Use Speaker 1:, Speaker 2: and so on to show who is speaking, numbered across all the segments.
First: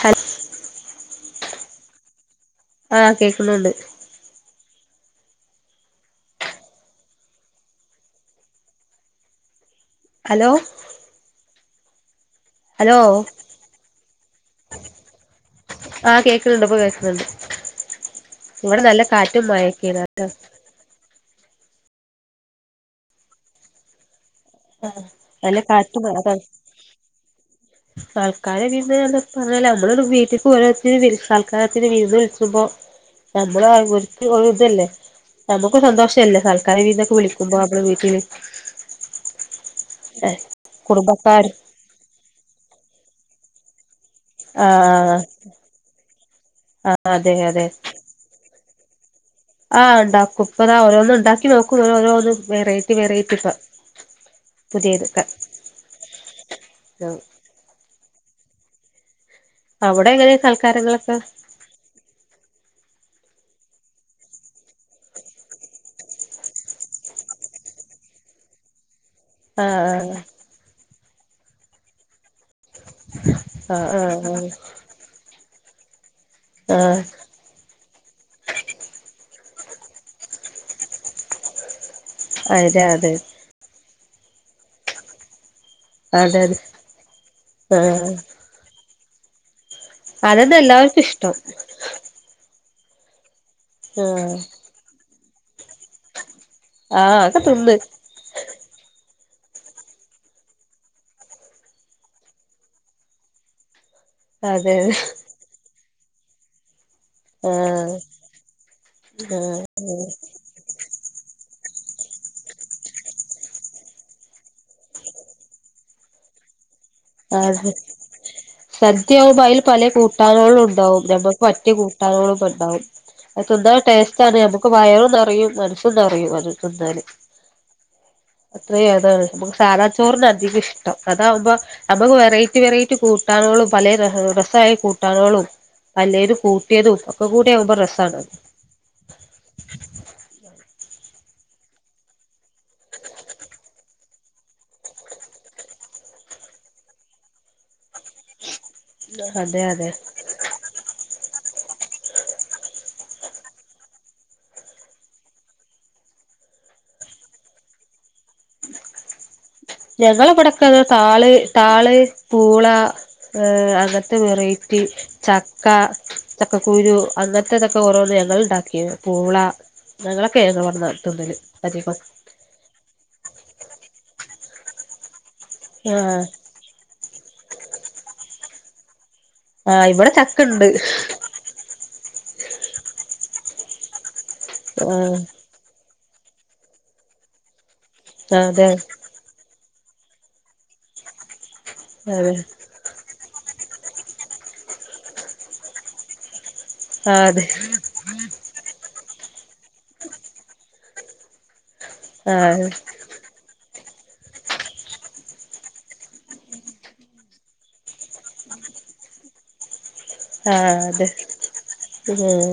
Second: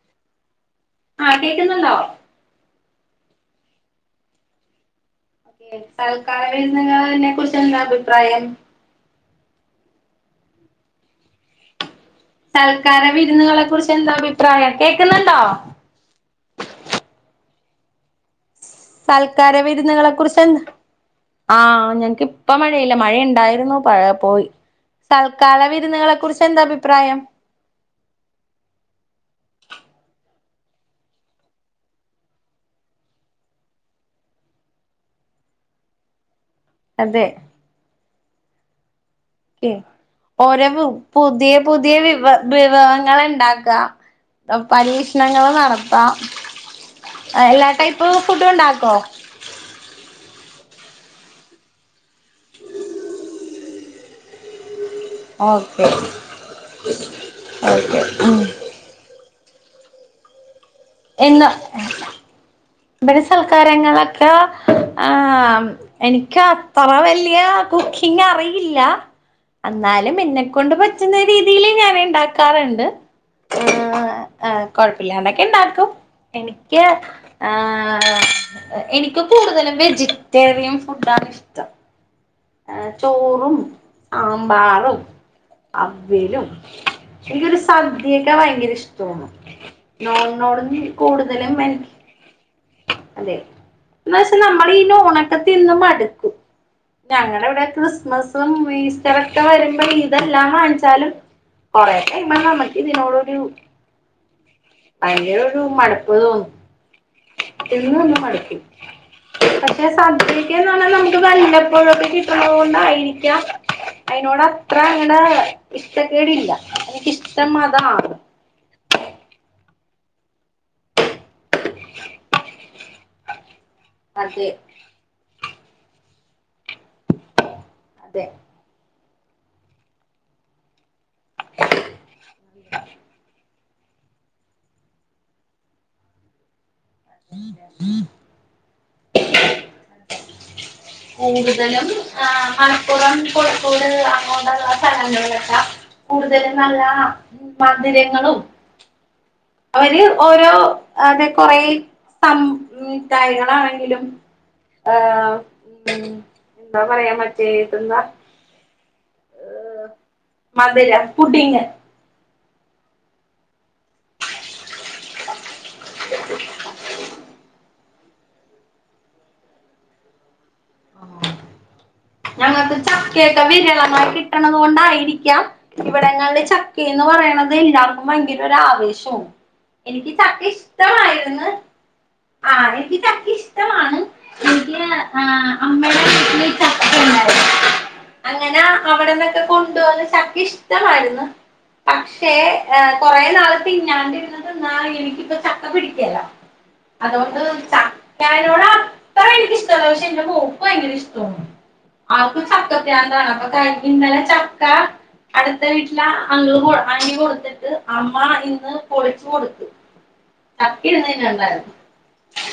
Speaker 1: ഹല്
Speaker 2: കേക്ക്ന്നുണ്ടോ
Speaker 1: ആഹ് കേക്ക്ന്നുണ്ട്
Speaker 2: ഓക്കെ സൽക്കാര [unintelligible] കുറിച്ചേന്താ അഭിപ്രായം
Speaker 1: ഹലോ ഹലോ
Speaker 2: സൽക്കാര വിര്ന്ന്കളെ കുറിച്ച് എന്താ അഭിപ്രായം കേക്ക്ന്ന്ണ്ടോ
Speaker 1: ആഹ് കേക്കന്ന്ണ്ട് ഇപ്പൊ കേക്ക്ന്നുണ്ട്
Speaker 2: സൽക്കാര വിര്ന്നുകളെ കുറിച്ചേന്താ ആഹ് ഞങ്ങക്ക് ഇപ്പ മഴയില്ല മഴ ഇണ്ടായിരുന്നു പ പോയി
Speaker 1: നല്ല
Speaker 2: സൽക്കാര
Speaker 1: കാറ്റും
Speaker 2: വിര്ന്ന്കളെ കുറിച്ച് എന്താ അഭിപ്രായം
Speaker 1: സൽക്കാര വീര്ന്ന് എന്ന് പറഞ്ഞാല് നമ്മള് വീട്ടീക്ക് ഓരോര്ത്തരിം വിളി സൽക്കാരത്തിന് വീര്ന്ന് വിളിച്ച്മ്പോ നമ്മള് ഒരുത്തി ഒരു ഇതല്ലേ നമുക്ക്‌ സന്തോഷം അല്ലേ ആദ്യം. കറി വിരുന്ന് ഒക്കെ
Speaker 2: അതെ
Speaker 1: വിളിക്കുമ്പോ നമ്മുടെ വീട്ടില്.
Speaker 2: ഏഹ് ഓരോ പു
Speaker 1: കുടുംബക്കാർ
Speaker 2: പുതിയ പുതിയ വിഭ വിഭവങ്ങൾ ഇണ്ടാക്കാം. അ
Speaker 1: ആഹ്
Speaker 2: പരീക്ഷണങ്ങള് നടത്താം
Speaker 1: ആഹ് അതെ അതെ
Speaker 2: എല്ലാ ടൈപ്പ് ഫുഡും ഉണ്ടാക്കോ
Speaker 1: ആഹ് ഉണ്ടാക്കും ഇപ്പതാ ഓരോന്നും ഉണ്ടാക്കി നോക്കും ഇങ്ങനൊരോന്ന് വെറൈറ്റി വെറൈറ്റിപ്പം
Speaker 2: ഓക്കെ ഓക്കെ ഉം
Speaker 1: അവിടെ എങ്ങനെ സൽക്കാരങ്ങളൊ
Speaker 2: എന്ന് ഇബടെ സൽക്കാരങ്ങളൊക്കെ ആഹ് എനിക്കത്ര വല്യ കുക്കിങ് അറിയില്ല എന്നാലും
Speaker 1: ആഹ്
Speaker 2: എന്നെക്കൊണ്ട് പറ്റ്ന്ന രീതീല് ഞാന് ഇണ്ടാക്കാറ്ണ്ട് ഏഹ് ആഹ് കൊഴപ്പിലാണ്ടൊക്കെ ഇണ്ടാക്കും
Speaker 1: ആഹ്
Speaker 2: എനിക്ക്
Speaker 1: ആഹ്
Speaker 2: ആഹ് എനിക്ക് കൂടുതലും വെജിറ്റേറിയൻ ഫുഡാണ് ഇഷ്ടം.
Speaker 1: അതെ
Speaker 2: ആഹ്
Speaker 1: അതെ
Speaker 2: ചോറും ആമ്പാറും.
Speaker 1: അതെ
Speaker 2: അവിയലും
Speaker 1: അതെ
Speaker 2: എനിക്കൊരു
Speaker 1: ആഹ്
Speaker 2: സദ്യയൊക്കെ ഭയങ്കര ഇഷ്ടാണ്.
Speaker 1: അതന്നെ
Speaker 2: നോണുനോട്‌
Speaker 1: എല്ലാവർക്കും ഇഷ്ടം
Speaker 2: കൂടുതലും എനിക്ക്. അതെ
Speaker 1: ആഹ്
Speaker 2: എന്നുവെച്ചാൽ നമ്മളീ നോൺ ഒക്കെ തിന്ന് മടുക്കും.
Speaker 1: ആഹ് അതൊക്കെ
Speaker 2: ഞങ്ങടെ ഇവിടെ
Speaker 1: തിന്ന്
Speaker 2: ക്രിസ്മസും ഈസ്റ്റയൊക്കെ വരുമ്പോ ഇതെല്ലാം വാങ്ങിച്ചാലും. കൊറെയൊക്കെ ഇന്ന് നമുക്ക് നമുക്ക് ഇതിനോടൊരു ഒരു
Speaker 1: അതെ
Speaker 2: വലിയൊരു മടുപ്പ് തോന്നും.
Speaker 1: ആഹ്
Speaker 2: തിന്നു തിന്നു മടക്കും പക്ഷെ സദ്യ. സദ്യന്ന് പറഞ്ഞാൽ നമുക്ക് വല്ലപ്പോഴൊക്കെ കിട്ടണോണ്ടായിരിക്കാം. അയിനോട് അത്ര അങ്ങട് ഇഷ്ടക്കേടില്ല എനിക്കിഷ്
Speaker 1: അതെ സദ്യ ആകുമ്പോ അയിൽ പല കൂട്ടാനുകളുയുണ്ടാവും നമുക്ക് പറ്റിയ കൂട്ടാനുകളൊക്കെ ഉണ്ടാവും. അത് തിന്നാൽ ടേസ്റ്റാണ്,
Speaker 2: അതെ
Speaker 1: നമുക്ക് വയറും നെറയും മനസ്സും നിറയും അത് തിന്നാല്.
Speaker 2: അതെ
Speaker 1: അത്രയും അതാണ് നമുക്ക് സാധാ ചോറിന് അധികം ഇഷ്ടം അതാകു ആകുമ്പോ നമ്മക്ക് വെറൈറ്റി വെറൈറ്റി കൂട്ടാനോളും പലേ രഹാ രസായി കൂട്ടാനോളും പല്ലേതും കൂ ട്ടിയതും ഒക്കെകൂടിയാവുമ്പോ രസാണ്
Speaker 2: [inaudible] കൂടുതലും ആ മലപ്പുറം കോഴിക്കോട് അങ്ങോട്ടുള്ള സ്ഥലങ്ങളിലെല്ലാം - കൂടുതലും നല്ലതാ മധുരങ്ങളും-
Speaker 1: ഒട്ടും അതെ അതെ
Speaker 2: അവര് ഓരോ അതെ കൊറേ സം തൈകള് ആണെങ്കിലും - ആഹ് എന്താ പറയാ മറ്റേതെന്താ- [unintelligible]
Speaker 1: ഞങ്ങള് ഇവിടെയൊക്കെ
Speaker 2: മധുര
Speaker 1: താള്
Speaker 2: പുഡിങ്
Speaker 1: താള്- പൂള അങ്ങത്തെ വെറൈറ്റി- ചക്ക ചക്കക്കുരു അങ്ങനത്തെതൊക്കെ ഓരോന്ന് ഞങ്ങള് ഇണ്ടാക്കിയത് പൂള- ഞങ്ങളൊക്കെ [unintelligible] ട് ന്നാ ത് ന്ന [unintelligible] ല് അധികോം
Speaker 2: ഞങ്ങക്ക് ചക്കയൊക്കെ വിരളമായി കിട്ടണതോണ്ടായിരിക്കാം
Speaker 1: ആഹ്
Speaker 2: ഇവിടങ്ങളില് ച ക്കെന്ന് പറയണതേ എല്ലാവർക്കും ഭയങ്കര ഒരു ആവേശാണ്
Speaker 1: ആഹ്
Speaker 2: എനിക്ക്
Speaker 1: ഇവിടെ
Speaker 2: ചക്ക
Speaker 1: ചക്കണ്ട്
Speaker 2: ഇഷ്ടമായിരുന്ന് ആഹ് എനിക്ക് ചക്ക ഇഷ്ടമാണ് എനിക്ക്
Speaker 1: ആഹ്
Speaker 2: ആ- അങ്ങനെ
Speaker 1: അതെ
Speaker 2: അവിടെന്നൊക്കെ കൊണ്ടവന്ന് ചക്ക ഇഷ്ടമായിരുന്ന്
Speaker 1: അതെ
Speaker 2: പക്ഷേ കൊറേ നാള് തിന്നാണ്ടിരുന്ന് തിന്നാ എനിക്കിപ്പ ചക്ക പിടിക്കേലാ
Speaker 1: ആഹ്
Speaker 2: അതോണ്ട്
Speaker 1: അതെ
Speaker 2: ചക്കെനോട് അത്രയെനിക്ക് ഇഷ്ടല്ല പക്ഷെ എന്റെ മോൾക് ഭയങ്കര ഇഷ്ട്ടാണ് അവക്ക്
Speaker 1: ആഹ്
Speaker 2: ചക്ക പ്രാന്താണ് അപ്പൊ കഴിഞ്ഞ് ഇന്നലെ ചക്ക- അടുത്ത വീട്ടിലാ ആ അങ്കിള് അന്റി കൊടുത്തിട്ട് അമ്മ ഇന്ന് പൊളിച്ചു കൊടുത്തു
Speaker 1: ആ
Speaker 2: ചക്ക
Speaker 1: അതെ
Speaker 2: ഇരുന്ന് തിന്നുണ്ടായിരുന്നു
Speaker 1: ഉം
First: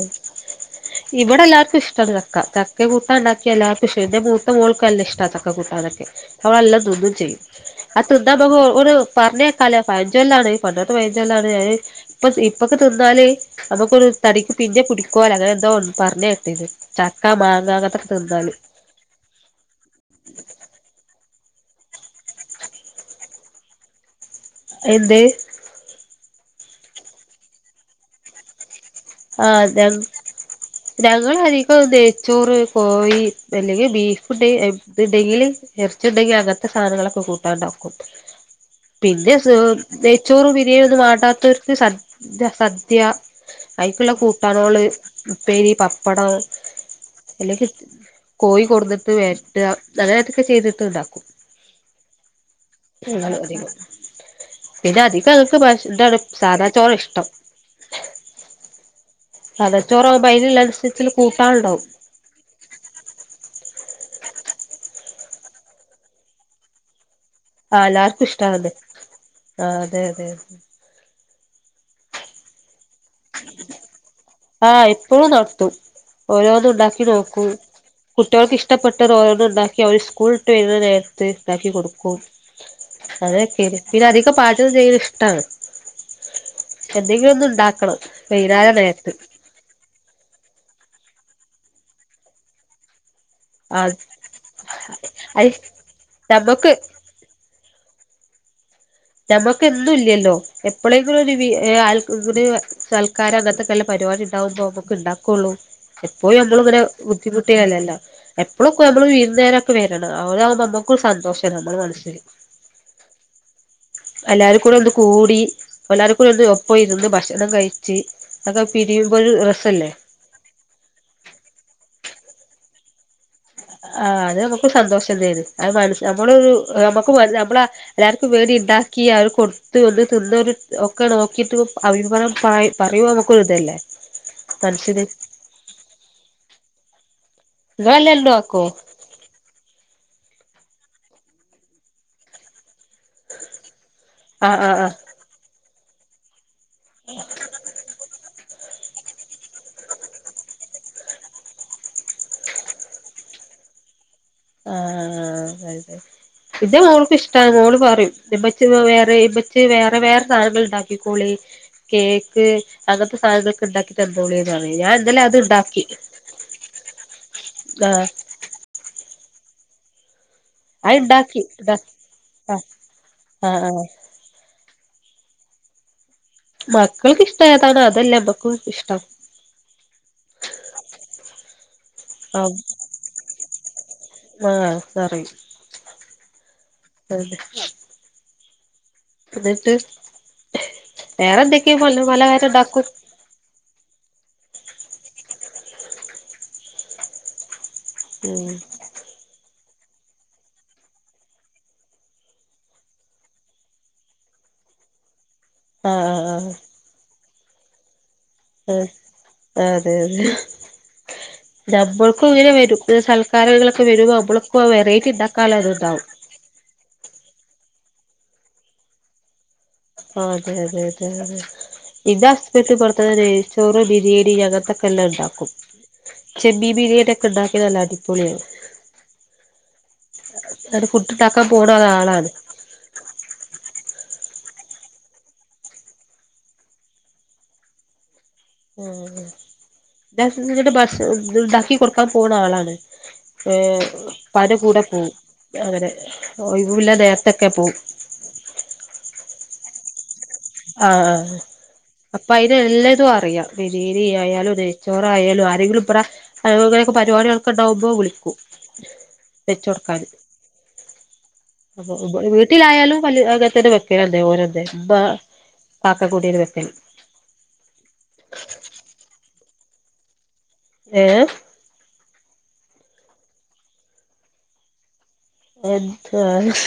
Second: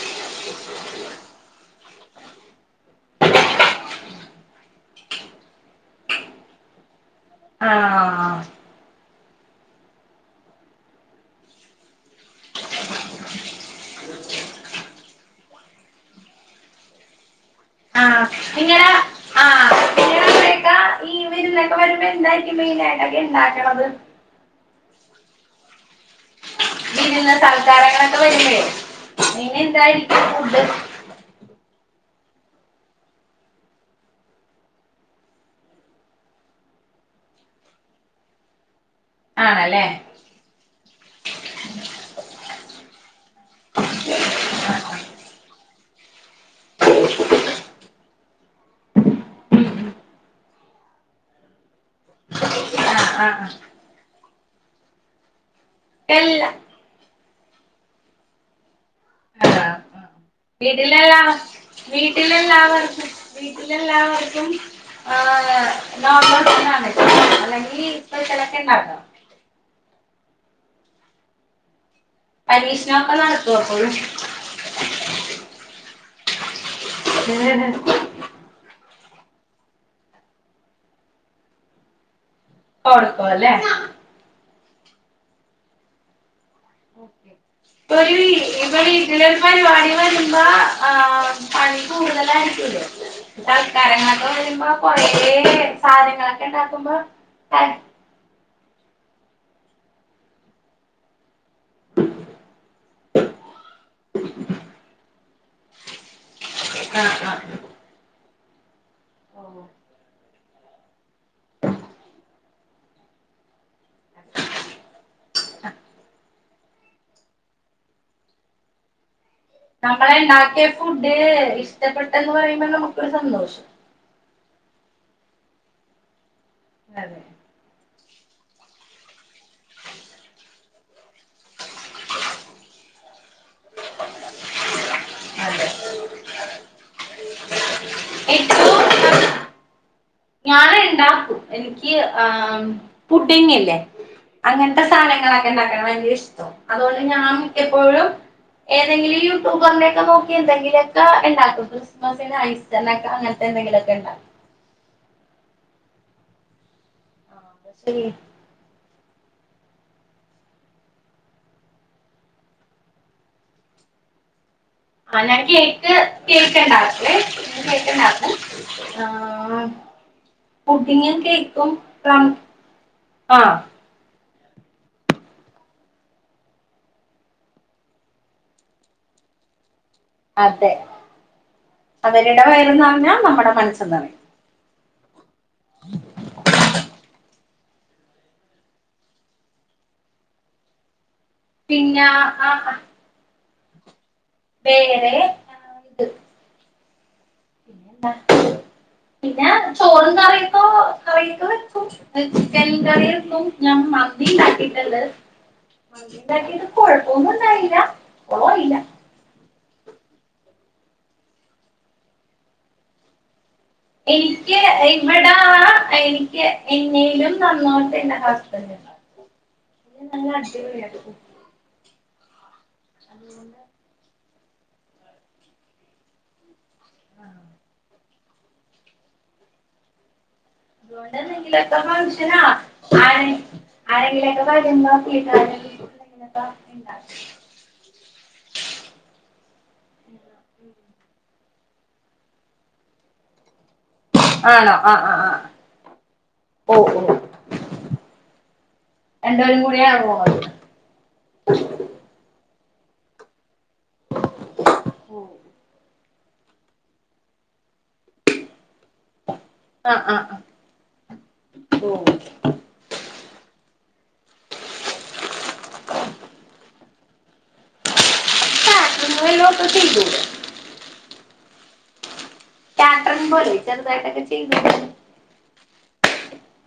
Speaker 1: ഇവിടെ എല്ലാരു - എനിക്ക് ഇഷ്ട്ടാണ് ചക്ക ചക്കകൂ കൂട്ടാൻ ഇക്കാണ്ടാക്കിയ എല്ലാർക്കും ഇഷ്ട്ട എന്റെ മൂത്തമോക്ക്‌ നല്ല ഇഷ്ട ചക്ക കൂട്ടാനൊക്കെ അവള് നല്ലാ തിന്നും ചെയ്യും അത് തിന്നാ
Speaker 2: ആഹ്
Speaker 1: നമ്മക്ക് ഒരു പറഞ്ഞകേക്കലോ പഴചൊല്ലാണ് പണ്ടെത്തെ പഴഞ്ചൊല്ലാണ് ഇപ്പൊ ഇപ്പൊക്കെ തിന്നാല് നമുക്കൊരു തടിക്ക് പിന്നെ പിടിക്കോലൊ അങ്ങനെ എന്തോ പറഞ് കെട്ടേക്കണ് ചക്കാ മാങ്ങാ അങ്ങനെതെക്കെ തിന്നാല് -
Speaker 2: ആ [unintelligible] ആ ഈ വിരുന്നൊക്കെ വരുമ്പോ എന്തായിരിക്കും മെയിനായിട്ടൊക്കെ ഇണ്ടാക്കണത്
Speaker 1: എന്ത്
Speaker 2: [unintelligible] സൽക്കാരങ്ങളൊക്കെ വേണ്ടേ
Speaker 1: ആഹ് ജം ഞങ്ങള് അധികം നെയ്ച്ചോറ് കോഴി അല്ലെങ്കി ബീഫ്ണ്ടെല് ഇത്ണ്ടെങ്കില് എറച്ചിണ്ടെങ്കി അങ്ങനത്തെ സാനങ്ങളൊക്കെ കൂട്ടാണ്ടാക്കും പിന്നെ
Speaker 2: ആണല്ലേ
Speaker 1: നെയ്ച്ചോറും ബിരിയാണി നൊന്നും വാണ്ടത്തോര്ക് സദ്യ സദ്യ അയ്ക്ള്ള കൂട്ടാനള് ഉപ്പേരി പപ്പടം എല്ലകി കോഴികൊടുന്നിട്ട് വര്ട്ട അങ്ങനതൊക്കെ ചെയ്തിട്ട്ണ്ടാക്കും
Speaker 2: ആഹ് ആഹ്
Speaker 1: ഞങ്ങള്
Speaker 2: ആഹ്
Speaker 1: അധികം പിന്നെ അധികങ്ങക്ക് ഇതാണ്
Speaker 2: എല്ലാ
Speaker 1: സാധാചോറ ഇഷ്ടം
Speaker 2: ആഹ്
Speaker 1: സാധാച്ചോറവുമ്പ അയ്ന്ള്ള അനുസരിച്ചിള്ള കൂട്ടാണ്ടാവും.
Speaker 2: ഇല്ലല്ലാ വർക്ക വീട്ടിലെല്ലാവർക്കും ഹ് നോർമൽഫുഡാണ്.
Speaker 1: ആ
Speaker 2: അല്ലെങ്കി
Speaker 1: എല്ലാർക്കും ഇഷ്ടാണത്
Speaker 2: പൈസലക്കെണ്ടാലൊ
Speaker 1: ആ അതെ അതെ അതെ
Speaker 2: പരീഷണങ്ങൾ നടത്തൊ എപ്പോഴും
Speaker 1: ആഹ എപ്പൊഴുംനടത്തും ഓരോന്നുഉണ്ടാക്കി നോക്കും കുട്ടികൾക്ക് ഇഷ്ടപ്പെട്ടത് ഓരോന്ന്ണ്ടാക്കി അവര് സ്കൂൾട്ട് വരുന്നനേരത്ത് ണ്ടാക്കികൊടുക്കും.
Speaker 2: കൊടുക്കും അല്ലേ
Speaker 1: അതൊക്കെന് പിന്ന അധികം പാചകംചെയ്യല് ഇഷ്ടാണ്. എന്തെങ്കിലും ഒന്ന്ണ്ടാക്കണം വെന്നാരനേര്ത്ത്
Speaker 2: പരിവാടി വരുമ്പോ ആ പണി കൂടുതലായിരിക്കൊല്ലോ
Speaker 1: ആ
Speaker 2: തക്കാരങ്ങളൊക്കെ വരുമ്പോ കൊറേ
Speaker 1: അത് നമ്മക്ക്
Speaker 2: സാധനങ്ങളൊക്കെണ്ടാക്കുമ്പോ ത
Speaker 1: നമുകെന്നുല്ലല്ലോ എപ്പളേങ്കിലും ഒരു വി ആൾക്ക ഇ സൽക്കാരം അങ്ങനത്തെക്കെല്ല പരിവാടിണ്ടാവുമ്പോ അമ്മക്ക് ഇണ്ടാക്കൊള്ളൂ എപ്പോഴും മ്മള്ഇങ്ങനെ
Speaker 2: ആഹ്
Speaker 1: ബുദ്ധിമുട്ടിയല്ലല്ലോ എപ്പളുക്കെ നമ്മള് വിര്ന്നേരൊക്കെ വെരണം അവരാവുമ്പോ മ്മക്കു സന്തോഷാണ് നമ്മളെ മനസ്സില് എല്ലാരുകൂടെ ഒന്ന്കൂടി എല്ലാരുക്കു ഒന്ന് ഒ ഒപ്പം ഇരുന്ന് ഭക്ഷണംകഴിച്ച് അക്കെ പിരിയുമ്പോ ഒരു രസല്ലേ
Speaker 2: നമ്മളണ്ടാക്കിയ ഫുഡ് ഇഷ്ടപ്പെട്ടെന്ന് പറയുമ്പ നമുക്കൊരു സന്തോഷം
Speaker 1: ആഹ് അത് നമുക്ക് സന്തോഷം തരും അത് മനസ്സ് നമ്മള് മ്മക്ക്
Speaker 2: അതെ
Speaker 1: നമ്മള എല്ലാര്ക്കും വേണ്ടി ഇണ്ടാക്കി അഹ് കൊട്ത്ത് വെന്ന് തിന്നൊരു ഒക്കെ നോക്കിട്ട് അഭിപനം പറയുമോ നമുക്കൊരിതല്ലേ മനസ്സിന്
Speaker 2: അതെ
Speaker 1: ഇങ്ങല്ല എല്ലു ആക്കൊ
Speaker 2: ഞാന് ഇണ്ടാക്കും എനിക്ക് ആഹ് പുഡിങ്ങല്ലേ
Speaker 1: ആഹ് ആഹ്
Speaker 2: അങ്ങനത്തെ സാനങ്ങളൊക്കെണ്ടാക്കാൻ ഭയങ്കരഇഷ്ട അതോണ്ട് ഞാൻ മിക്ക എപ്പോഴും ഏതെങ്കിലും യൂട്യൂബറിന്റെക്കെ നോക്കി എന്തെങ്കിലൊക്കെ ഇണ്ടാക്കും ക്രിസ്മസിന് ഐസ്നക്ക അങ്ങൻത്തെന്തങ്കിലൊക്കെ ഇണ്ടാവും.
Speaker 1: ആഹ ആഹ് ആഹ് അതെ ഇന്റെ മോൾക്ക് ഇഷ്ട മോള്
Speaker 2: ശരി
Speaker 1: പറയും ഇമ്മ ച്ചി വേറെ ഇമ്മച്ചി വേറെവേറെ സാനങ്ങൾണ്ടാക്കിക്കോളി കേക്ക് അങ്ങൻത സാനങ്ങൾക്കെണ്ടാ തന്നോളി പറി ഞാൻ
Speaker 2: ആ
Speaker 1: ഇന്നലെ അത്
Speaker 2: ഞാൻ
Speaker 1: ഇണ്ടാക്കി
Speaker 2: കേക്ക് കേക്ക്ണ്ടാക്കൊ ഞാൻ
Speaker 1: ആഹ്
Speaker 2: കേക്ക്ണ്ടാക്കും ആഹ്
Speaker 1: അത്
Speaker 2: പുഡിങ്ങോ,
Speaker 1: ഇണ്ടാക്കി
Speaker 2: കേക്കോ
Speaker 1: ഇണ്ടാ
Speaker 2: ഇഷ്ടം?
Speaker 1: ആഹ്
Speaker 2: ആഹ്
Speaker 1: മക്കൾക്ക് ഇഷ്ടേതാണ് അതല്ലേ അമ്മക്കൂ ഇഷ്ടം.
Speaker 2: അതെ അവരുടെ വയറുംനറഞ്ഞ നമ്മടെ മനസ്സും നെറയും
Speaker 1: ആഹ പറിയും അതെ ന്നിട്ട്. വേറെ എന്തക്കെ പൊന്ന്
Speaker 2: പിന്നെ ആ
Speaker 1: പലഹാരണ്ടാക്കും?
Speaker 2: വേറെ പിന്നന്താ
Speaker 1: ഉം
Speaker 2: പിന്നെ ചോറും കറിയക്കൊ കറി ക്കെ വെക്കും ചിക്കൻകറി വെക്കും ഞാൻ മന്തിണ്ടാക്കിട്ട്ണ്ട്
Speaker 1: ആഹ്
Speaker 2: മന്തിണ്ടാക്കിട്ട് കൊഴപ്പൊന്നുണ്ടായില
Speaker 1: ആ അതെ അതെ നമ്മൾക്കും ഇങ്ങനെ വരുംന്ന സ കാരങ്ങളൊക്കെ വരുമ്പോ
Speaker 2: എനിക്ക്
Speaker 1: നമ്മള്‌പ്പോ വെറൈറ്റി
Speaker 2: ഇവിടെ
Speaker 1: ഇണ്ടാക്കാലോ അതുണ്ടാവും
Speaker 2: എനിക്ക് എന്നേലും നന്നായിട്ട് എന്റെ ഹസ്ബൻഡ്ണ്ടാക്കും
Speaker 1: ആഹാ അതെ അതെ അതെ
Speaker 2: കുക്കും
Speaker 1: അതെ എന്റെ ഹസ്ബൻഡ് പട്ത്തെ
Speaker 2: അതുകൊണ്ട്
Speaker 1: നെയ്ചോറ്, ബിരീണി, അങ്ങൻത്തെക്കെല്ലം ഇണ്ടാക്കും ചെമ്മീൻ ബിരിയാണി ഒക്കെ ഉണ്ടാക്കിയാൽ നല്ല അടിപൊളിയാവും അത് പുട്ട്
Speaker 2: അതുകൊണ്ട്
Speaker 1: ഉണ്ടാക്കാൻ
Speaker 2: എന്തെങ്കിലുമൊക്കെ
Speaker 1: കൂടന്ന ആളാണ്
Speaker 2: ഫംഗ്ഷനാ ആരെ ആരെങ്കിലൊക്കെ വരുമ്പളെക്കെയ്ക്കാരം [unintelligible] ഇണ്ടാക്കിയാട്ടെ
Speaker 1: ആഹ ഇന്റെ ഹസ്ബൻഡ് ഭക്ഷണം ഇത് ഇണ്ടാക്കി കൊടുക്കാൻ പോണാളാണ് ഏഹ് ഇപ്പാന്റെ
Speaker 2: ആണോ
Speaker 1: കൂടെ
Speaker 2: ആ
Speaker 1: പോവും
Speaker 2: ആ ആ
Speaker 1: അങ്ങനെ
Speaker 2: ഓ
Speaker 1: ഒഴിവ്ള്ള
Speaker 2: ഓ
Speaker 1: നേരത്തൊക്കെ പോവും
Speaker 2: രണ്ടു പേരും കൂടി ആണോ പോകുന്നത്?
Speaker 1: ആഹ ആ അപ്പയിനെല്ലതു അറിയാ ബിരീണി ആയാലും നെയ്ച്ചോറായാലും അരെങ്കിലുംപ്പറ അ ഇങ്ങനൊക്കെ പരിപാടിളൊക്കെണ്ടാവുമ്പോ വിളിക്കും
Speaker 2: ആ
Speaker 1: വെച്ചൊടുക്കാന്
Speaker 2: ആ ആ
Speaker 1: [inaudible] വട്ടിലായാലും വല അങ്ങനെതന്നെ വെക്കലു തന്നെ ഓരൂതന്നെ പാക്കക്കൂട്ടിയുടെ വെക്കൽ
Speaker 2: [unintelligible]
Speaker 1: ഏഹേ
Speaker 2: കാറ്ററിൻ പോലെ ചെറുതായിട്ടൊക്കെ ചെയ്ത്
Speaker 1: എന്ത് ശ്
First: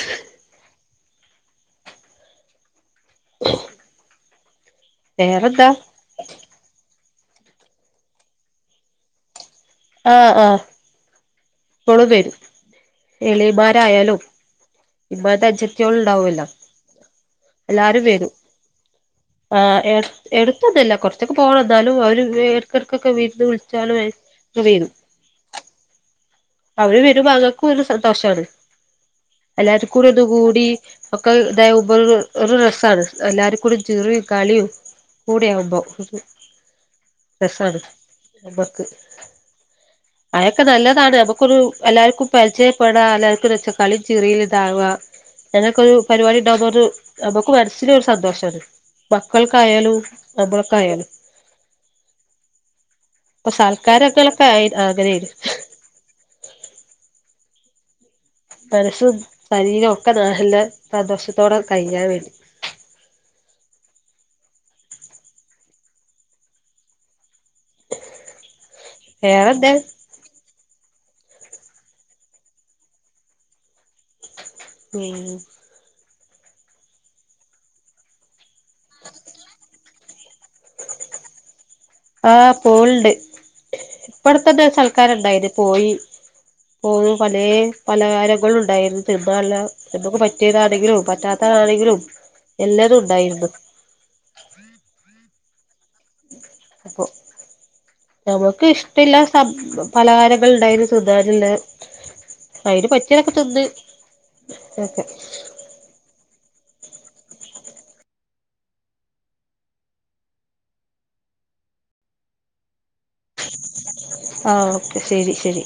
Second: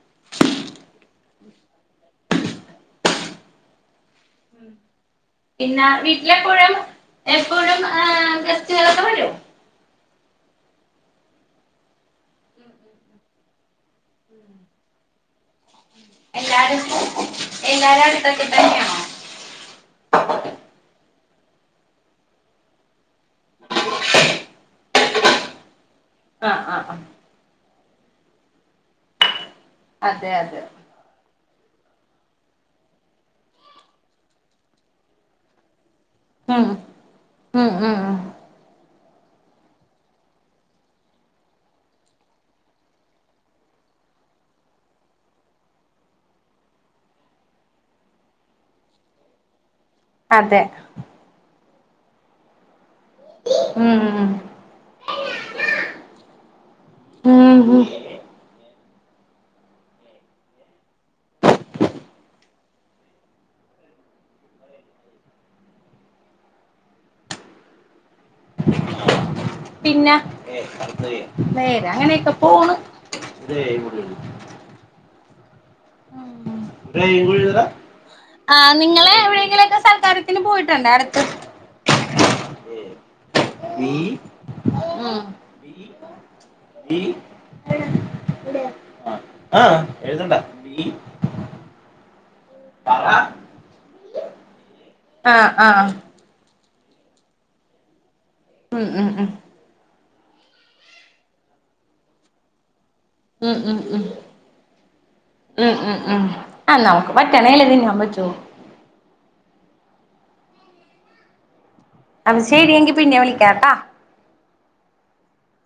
Speaker 1: [unintelligible]
Speaker 2: ഉം
Speaker 1: വേറെന്താ
Speaker 2: പിന്നാ വീട്ടിലെപ്പോഴും എപ്പോഴും ഏഹ് ഗസ്റ്റുകളൊക്കെ വരോ?
Speaker 1: ആ ആഹാ പ്പളും വെരും എളീമാരായാലും ഇമാത്തെ അച്ചത്തിയോള ഉണ്ടാവല്ലോ
Speaker 2: എല്ലാരും
Speaker 1: എല്ലാരും വരൂ
Speaker 2: അടുത്തൊക്കെ തന്നെയാണോ
Speaker 1: ആ എർ എടുത്തൊന്നൊല്ല കൊറച്ചൊക്കെ പോണം എന്നാലും അവര് എട്ക്കെട്കൊക്കെ വീരുന്ന് വിളിച്ചാലും വെരും
Speaker 2: ആഹ് ആഹ്
Speaker 1: അവര്
Speaker 2: ആഹ്
Speaker 1: വെരുമ്പോ അങ്ങക്ക് ഒരു സന്തോഷാണ് എല്ലാർകൂടി
Speaker 2: അതെ അതെ
Speaker 1: ഒന്നുകൂടി ഒക്കെ ഇതായ ഉപ ഒരു രസമാണ് എല്ലാവാരും കൂടിചിറിയും കളിയും കൂടിയാകുമ്പോ
Speaker 2: ഉം ഉം
Speaker 1: രസാണ്
Speaker 2: ഉം ഉം
Speaker 1: നമ്മക്ക് അയൊക്കെ നല്ലതാണ് നമ്മക്ക് [unintelligible] എല്ലാർക്കും പരിചയപ്പെടാ എല്ലാര്കൊരു ഒച്ച കളിചിറിയിലിതാവാ അങ്ങൊക്കെ ഒരു പരിപാടി ഉണ്ടാവുന്നൊരു നമുക്ക് മനസ്സിൽ ഒരു സന്തോഷാണ് മക്കൾക്കായാലും
Speaker 2: അതെ
Speaker 1: നമ്മൾക്കായാലും അപ്പൊ
Speaker 2: ഉം
Speaker 1: സാൽക്കാരൊക്കെ
Speaker 2: ഉം
Speaker 1: എളുപ്പായി അങ്ങനെ ആയി
Speaker 2: ഉം ഉം
Speaker 1: മനസ്സും ശരീരം ഒക്കെ നാഹല്ലേ സന്തോഷത്തോടെ കഴിയാൻ വേണ്ടി വേറെന്തെ?
Speaker 2: പിന്ന നേ അങ്ങനെയൊക്കെ പോണ്
Speaker 1: ഉം
Speaker 2: നിങ്ങള് എവിടെങ്കിലൊക്കെ സൽക്കാര ഇതിന് പോയിട്ടുണ്ട് അടുത്ത്
Speaker 1: ആ പോണുണ്ട് ഇവിടതന്നെ ഒരു സൽക്കാരം
Speaker 2: ഉം
Speaker 1: ഉണ്ടായിരുന്നു. അതിന്പോയി എപ്പോഴും പലേ പലഹാരങ്ങളുണ്ടായിരുന്നു തിന്നാനല്ല നമുക്ക് പറ്റിയതാണെങ്കിലും പറ്റാത്ത ആണെങ്കിലും എല്ലാരും ഉണ്ടായിരുന്നു
Speaker 2: ആഹ് ആഹാ
Speaker 1: അപ്പൊ
Speaker 2: ഉം ഉം
Speaker 1: ഞമ്മക്കിഷ്ടല്ല
Speaker 2: ഉം
Speaker 1: സംഭ പലഹാരങ്ങള്ണ്ടായിനി ത്‌ന്നാന്ള്ളെ അയിന് പറ്റിയതൊക്കെ
Speaker 2: ഉം ഉം
Speaker 1: തിന്ന്
Speaker 2: ഉം ഉം ഉം ഉം ആ നമുക്ക് പറ്റണേല്ലേ തിന്നാൻ പറ്റൂ അത് ശരി എങ്കിപിന്നെ വിളിക്കാട്ടോ
Speaker 1: ആ ഓക്കെ ശരി ശരി